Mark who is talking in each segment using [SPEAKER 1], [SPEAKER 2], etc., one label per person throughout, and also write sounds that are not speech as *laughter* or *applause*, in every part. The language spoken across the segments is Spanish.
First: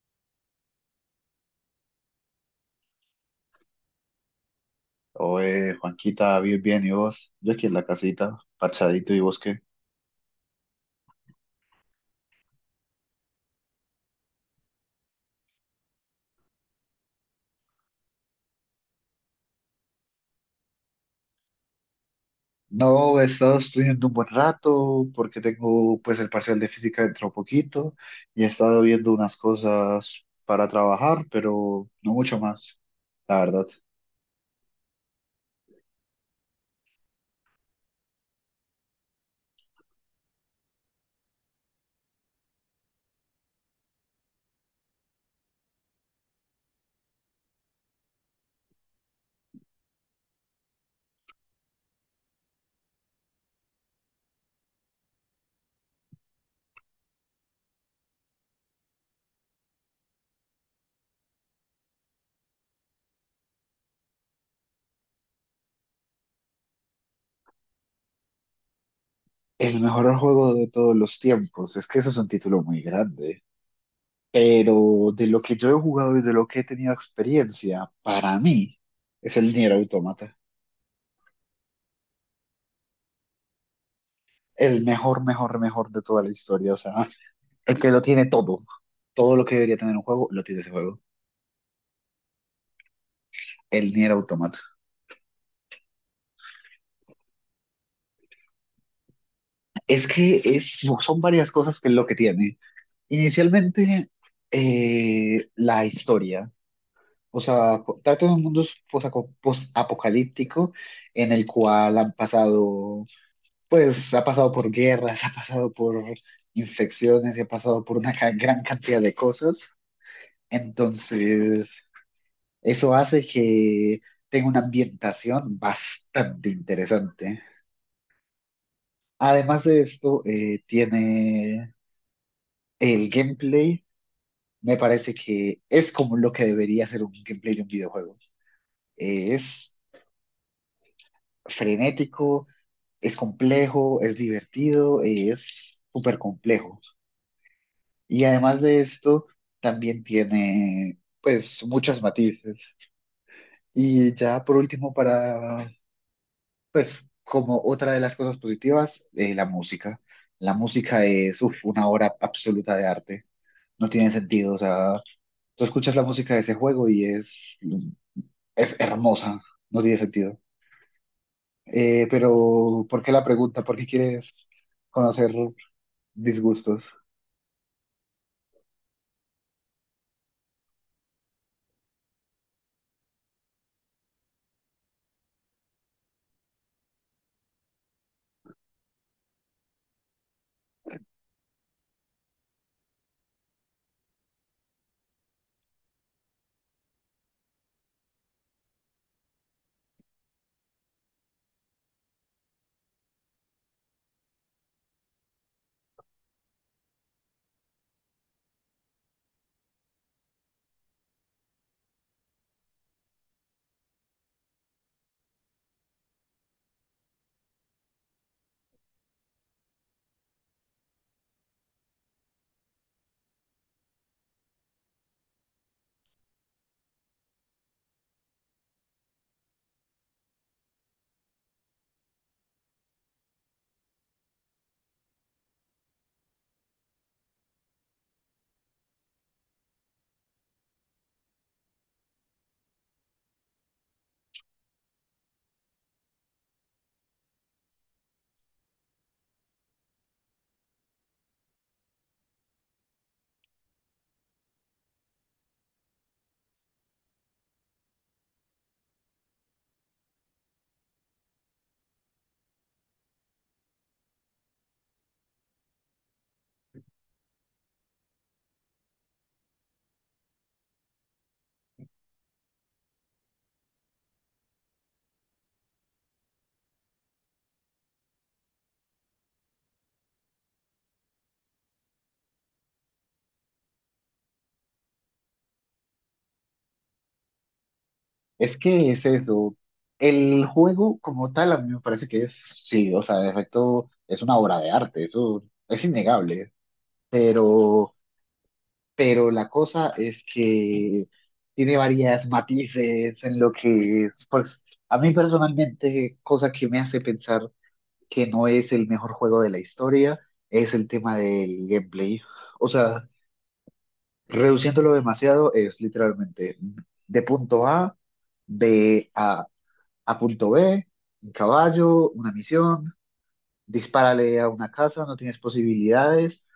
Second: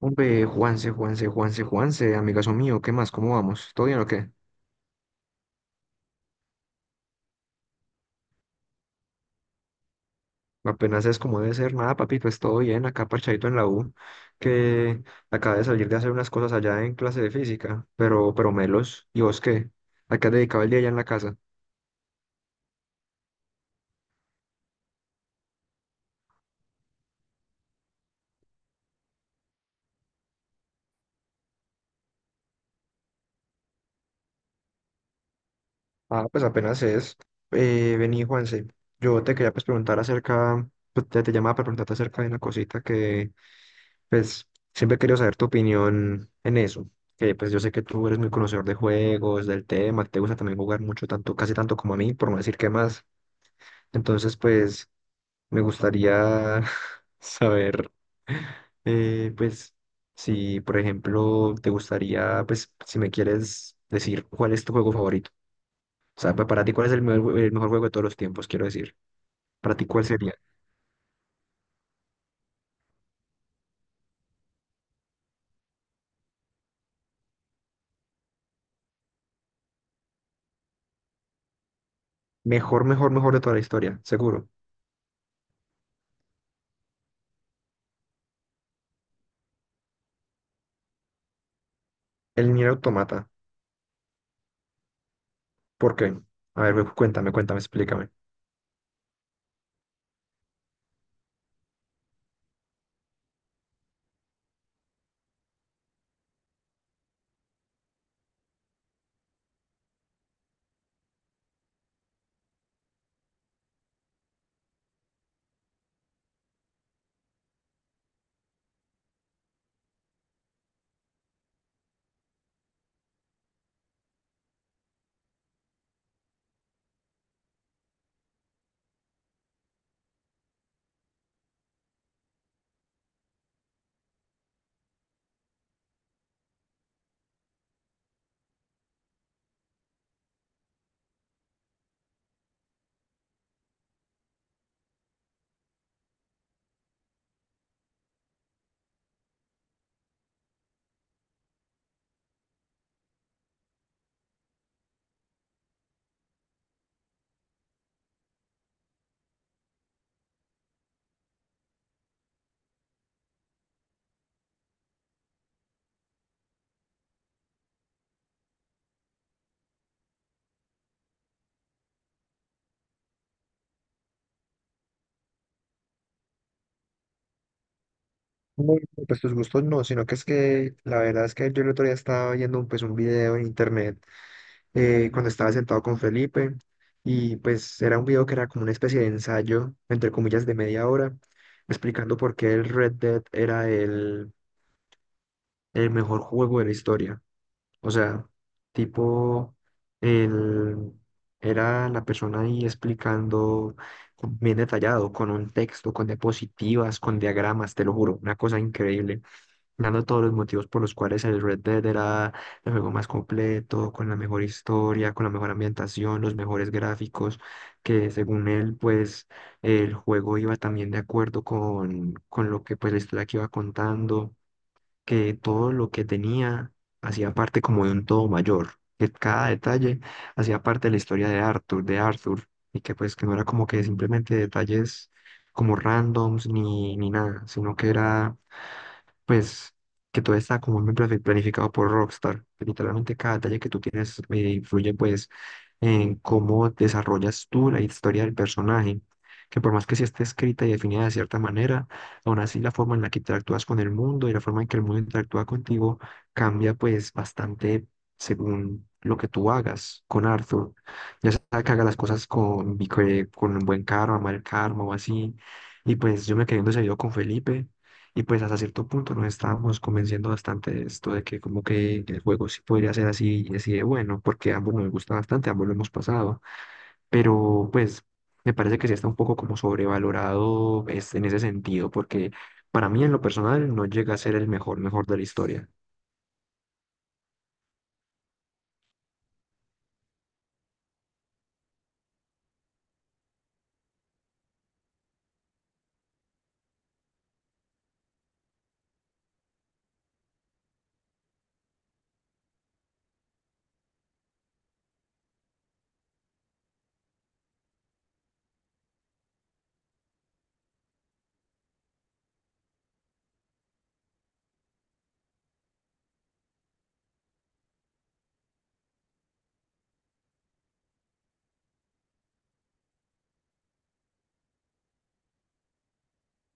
[SPEAKER 1] Hombre, Juanse, amigazo mío, ¿qué más? ¿Cómo vamos? ¿Todo bien o qué?
[SPEAKER 2] Oye, Juanquita, bien, bien, ¿y vos? Yo aquí en la casita, parchadito, ¿y vos qué?
[SPEAKER 1] Apenas es como debe ser, nada, papito, es todo bien, acá parchadito en la U, que acabé de salir de hacer unas cosas allá en clase de física, pero melos, ¿y vos qué? ¿A qué has dedicado el día allá en la casa?
[SPEAKER 2] No, he estado estudiando un buen rato porque tengo pues el parcial de física dentro poquito y he estado viendo unas cosas para trabajar, pero no mucho más, la verdad.
[SPEAKER 1] Ah, pues apenas es. Vení, Juanse, yo te quería pues preguntar te llamaba para preguntarte acerca de una cosita que, pues siempre he querido saber tu opinión en eso, que pues yo sé que tú eres muy conocedor de juegos, del tema, que te gusta también jugar mucho, tanto, casi tanto como a mí, por no decir que más. Entonces, pues me gustaría *laughs* saber, pues, si, por ejemplo, te gustaría, pues, si me quieres decir cuál es tu juego favorito. O sea, para ti, ¿cuál es el mejor juego de todos los tiempos? Quiero decir, para
[SPEAKER 2] El
[SPEAKER 1] ti, ¿cuál
[SPEAKER 2] mejor
[SPEAKER 1] sería?
[SPEAKER 2] juego de todos los tiempos, es que eso es un título muy grande, pero de lo que yo he jugado y de lo que he tenido experiencia, para mí es el Nier Automata.
[SPEAKER 1] Mejor de toda la historia, seguro.
[SPEAKER 2] El mejor, mejor, mejor de toda la historia, o sea. El que lo tiene todo, todo lo que debería tener un juego, lo tiene ese juego.
[SPEAKER 1] El Nier Automata.
[SPEAKER 2] El Nier Automata.
[SPEAKER 1] ¿Por qué? A ver, cuéntame, explícame.
[SPEAKER 2] Es que es, son varias cosas que es lo que tiene. Inicialmente, la historia. O sea, trata de un mundo post-apocalíptico en el cual pues, ha pasado por guerras, *laughs* ha pasado por infecciones, y ha pasado por una gran cantidad de cosas. Entonces, eso hace que tenga una ambientación bastante interesante. Además de esto, tiene el gameplay. Me parece que es como lo que debería ser un gameplay de un videojuego. Es frenético, es complejo, es divertido, es súper complejo. Y además de esto, también tiene pues muchos matices. Y ya por último, para pues como otra de las cosas positivas, la música. La música es uf, una obra absoluta de arte. No tiene sentido, o sea, tú escuchas la música de ese juego y es hermosa, no tiene sentido. Pero, ¿por qué la pregunta? ¿Por qué quieres conocer disgustos?
[SPEAKER 1] No, no, pues tus gustos no, sino que es que la verdad es que yo el otro día estaba viendo un video en internet cuando estaba sentado con Felipe, y pues era un video que era como una especie de ensayo, entre comillas, de media hora, explicando por qué el Red Dead era el mejor juego de la historia. O sea, tipo, él era la persona ahí explicando bien detallado, con un texto, con diapositivas, con diagramas, te lo juro, una cosa increíble, dando todos los motivos por los cuales el Red Dead era el juego más completo, con la mejor historia, con la mejor ambientación, los mejores gráficos, que según él, pues el juego iba también de acuerdo con lo que pues la historia que iba contando, que todo lo que tenía hacía parte como de un todo mayor, que cada detalle hacía parte de la historia de Arthur, y que pues que no era como que simplemente detalles como randoms ni nada, sino que era pues que todo está como muy planificado por Rockstar, que literalmente cada detalle que tú tienes influye pues en cómo desarrollas tú la historia del personaje. Que por más que sí esté escrita y definida de cierta manera, aún así la forma en la que interactúas con el mundo y la forma en que el mundo interactúa contigo cambia pues bastante según lo que tú hagas con Arthur. Ya sea que haga las cosas con un buen karma, mal karma o así. Y pues yo me quedé en ese video con Felipe, y pues hasta cierto punto nos estábamos convenciendo bastante de esto, de que como que el juego sí podría ser así y así de bueno, porque a ambos nos gusta bastante, ambos lo hemos pasado, pero pues me parece que sí está un poco como sobrevalorado es, en ese sentido, porque para mí en lo personal no llega a ser mejor de la historia.
[SPEAKER 2] Es que es eso. El juego como tal a mí me parece que es, sí, o sea, de efecto es una obra de arte, eso es innegable. Pero, pero la cosa es que tiene varias matices en lo que es, pues, a mí personalmente, cosa que me hace pensar que no es el mejor juego de la historia, es el tema del gameplay. O sea, reduciéndolo demasiado es literalmente de punto A, B a punto B, un caballo, una misión, dispárale a una casa, no tienes posibilidades,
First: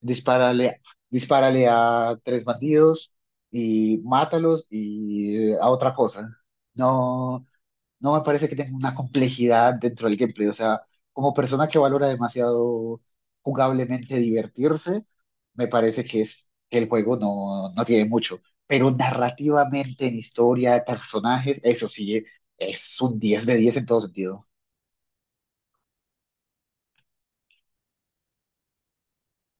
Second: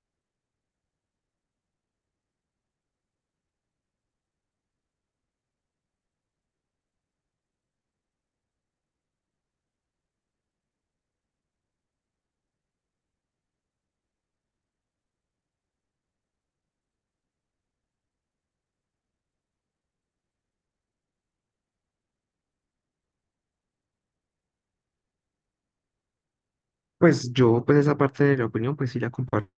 [SPEAKER 2] dispárale, dispárale a tres bandidos y mátalos y a otra cosa. No, no me parece que tenga una complejidad dentro del gameplay. O sea, como persona que valora demasiado jugablemente divertirse, me parece que es que el juego no, no tiene mucho. Pero narrativamente, en historia, personajes, eso sí, es un 10 de 10 en todo sentido.
[SPEAKER 1] Pues esa parte de la opinión pues sí la comparto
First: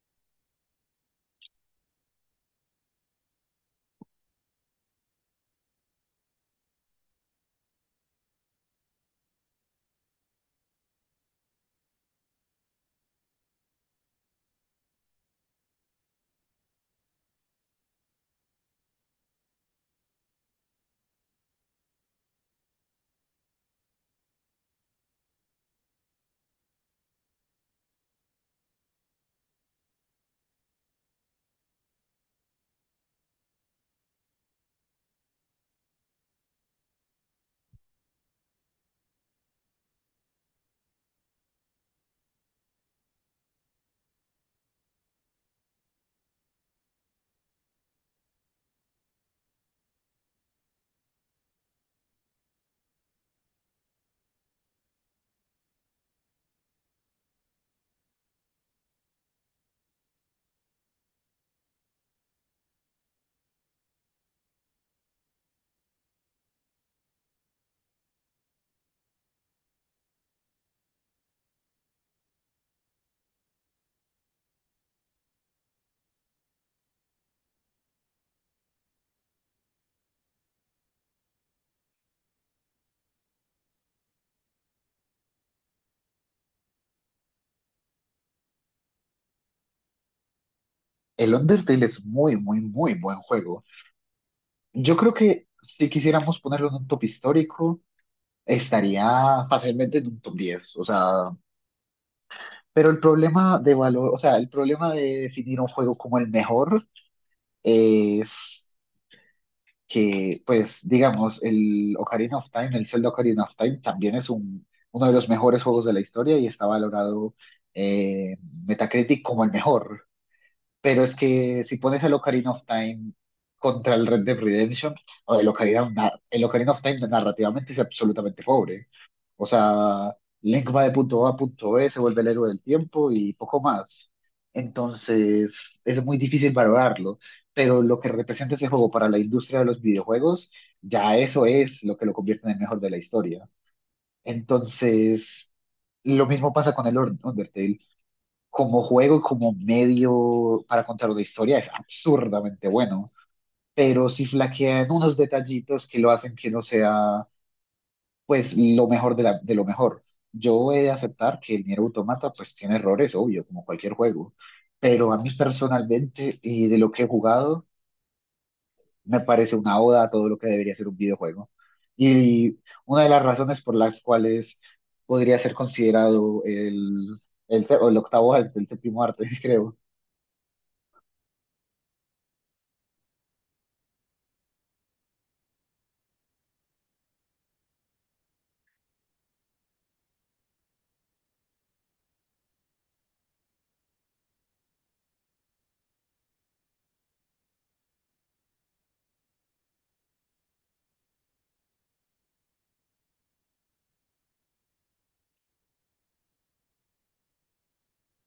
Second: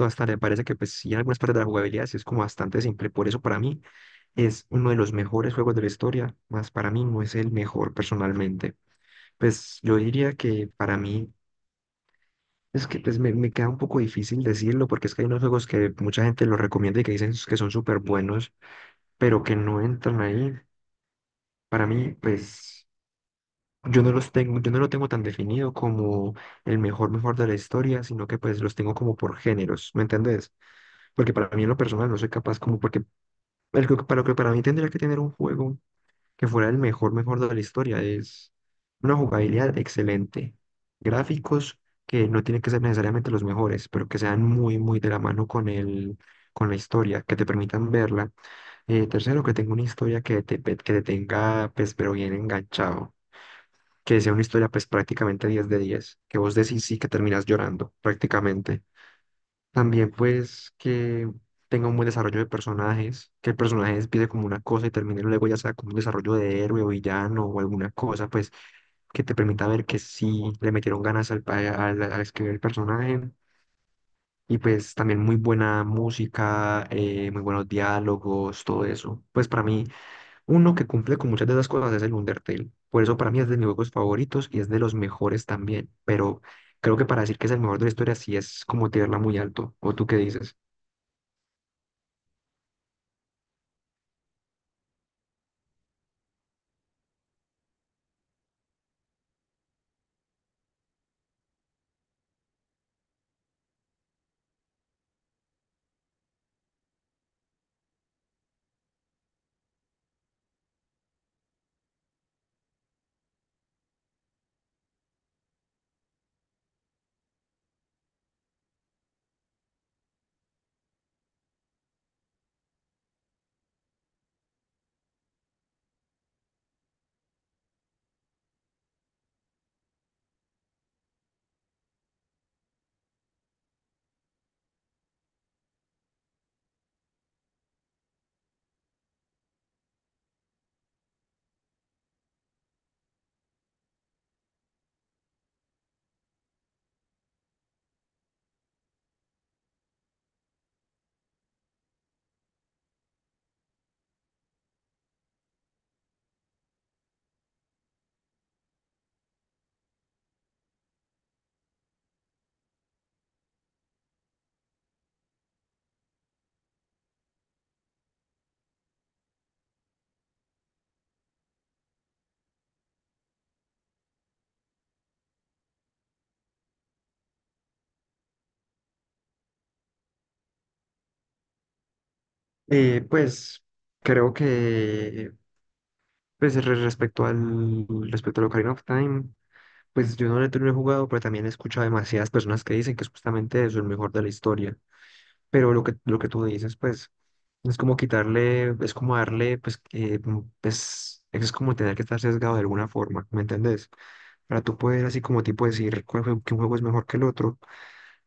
[SPEAKER 1] hasta, me parece que pues sí en algunas partes de la jugabilidad sí es como bastante simple, por eso para mí es uno de los mejores juegos de la historia, más para mí no es el mejor personalmente. Pues yo diría que para mí es que me queda un poco difícil decirlo porque es que hay unos juegos que mucha gente los recomienda y que dicen que son súper buenos, pero que no entran ahí. Para mí, pues yo no lo tengo tan definido como el mejor mejor de la historia, sino que pues los tengo como por géneros, ¿me entendés? Porque para mí en lo personal no soy capaz como porque para lo que para mí tendría que tener un juego que fuera el mejor, mejor de la historia. Es una jugabilidad excelente. Gráficos que no tienen que ser necesariamente los mejores, pero que sean muy, muy de la mano con la historia, que te permitan verla. Tercero, que tenga una historia que que te tenga, pues, pero bien enganchado. Que sea una historia, pues, prácticamente 10 de diez, que vos decís sí, que terminas llorando, prácticamente. También pues que tenga un buen desarrollo de personajes, que el personaje empiece como una cosa y termine luego ya sea como un desarrollo de héroe o villano o alguna cosa, pues que te permita ver que sí le metieron ganas al escribir el personaje. Y pues también muy buena música, muy buenos diálogos, todo eso. Pues para mí, uno que cumple con muchas de esas cosas es el Undertale. Por eso para mí es de mis juegos favoritos y es de los mejores también. Pero creo que para decir que es el mejor de la historia sí es como tirarla muy alto. ¿O tú qué dices?
[SPEAKER 2] El Undertale es muy, muy, muy buen juego. Yo creo que si quisiéramos ponerlo en un top histórico, estaría fácilmente en un top 10. O sea, pero el problema de valor, o sea, el problema de definir un juego como el mejor es que, pues, digamos, el Ocarina of Time, el Zelda Ocarina of Time, también es uno de los mejores juegos de la historia y está valorado eh, Metacritic como el mejor. Pero es que si pones el Ocarina of Time contra el Red Dead Redemption, o el Ocarina, el Ocarina of Time narrativamente es absolutamente pobre. O sea, Link va de punto A a punto B, se vuelve el héroe del tiempo y poco más. Entonces, es muy difícil valorarlo, pero lo que representa ese juego para la industria de los videojuegos, ya eso es lo que lo convierte en el mejor de la historia. Entonces, lo mismo pasa con el Undertale. Como juego, y como medio para contar una historia, es absurdamente bueno, pero si flaquean unos detallitos que lo hacen que no sea pues lo mejor de lo mejor. Yo he de aceptar que el Nier Automata pues tiene errores, obvio, como cualquier juego, pero a mí personalmente y de lo que he jugado me parece una oda a todo lo que debería ser un videojuego. Y una de las razones por las cuales podría ser considerado o el octavo arte, el séptimo arte, *laughs* creo.
[SPEAKER 1] Y pues creo que pues respecto al respecto al Ocarina of Time, pues yo no lo he tenido jugado, pero también he escuchado demasiadas personas que dicen que es justamente eso, el mejor de la historia. Pero lo que tú dices, pues es como quitarle, es como darle, pues pues, es como tener que estar sesgado de alguna forma, ¿me entendés? Para tú poder así como tipo decir que un juego es mejor que el otro,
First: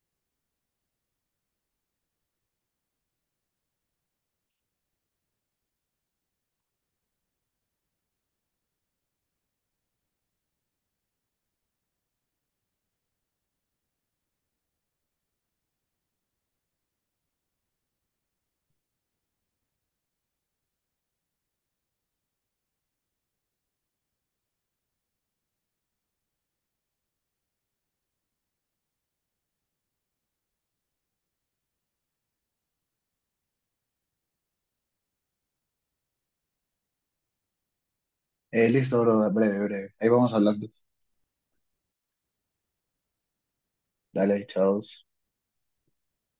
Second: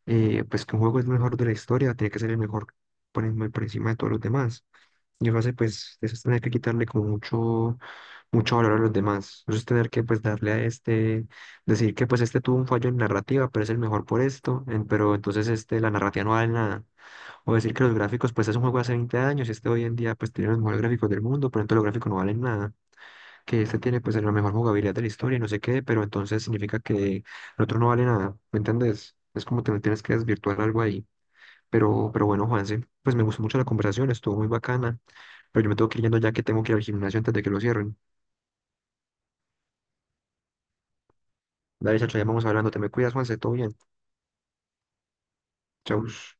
[SPEAKER 1] pues que un juego es mejor de la historia, tiene que ser el mejor por encima de todos los demás. Y lo hace, pues, eso es tener que quitarle como mucho, mucho valor a los demás. Eso es tener que, pues, darle a este, decir que, pues, este tuvo un fallo en narrativa, pero es el mejor por esto, pero entonces, este, la narrativa no vale nada. O decir que los gráficos, pues, es un juego de hace 20 años y este hoy en día, pues, tiene los mejores gráficos del mundo, pero entonces los gráficos no valen nada. Que este tiene, pues, la mejor jugabilidad de la historia y no sé qué, pero entonces significa que el otro no vale nada. ¿Me entendés? Es como te tienes que desvirtuar algo ahí. Pero bueno, Juanse, pues me gustó mucho la conversación, estuvo muy bacana. Pero yo me tengo que ir yendo ya que tengo que ir al gimnasio antes de que lo cierren.
[SPEAKER 2] Listo, bro, breve, breve. Ahí vamos hablando.
[SPEAKER 1] Dale, chacho, ya vamos hablando. Te me cuidas, Juanse, todo bien.
[SPEAKER 2] Dale, chao.
[SPEAKER 1] Chau.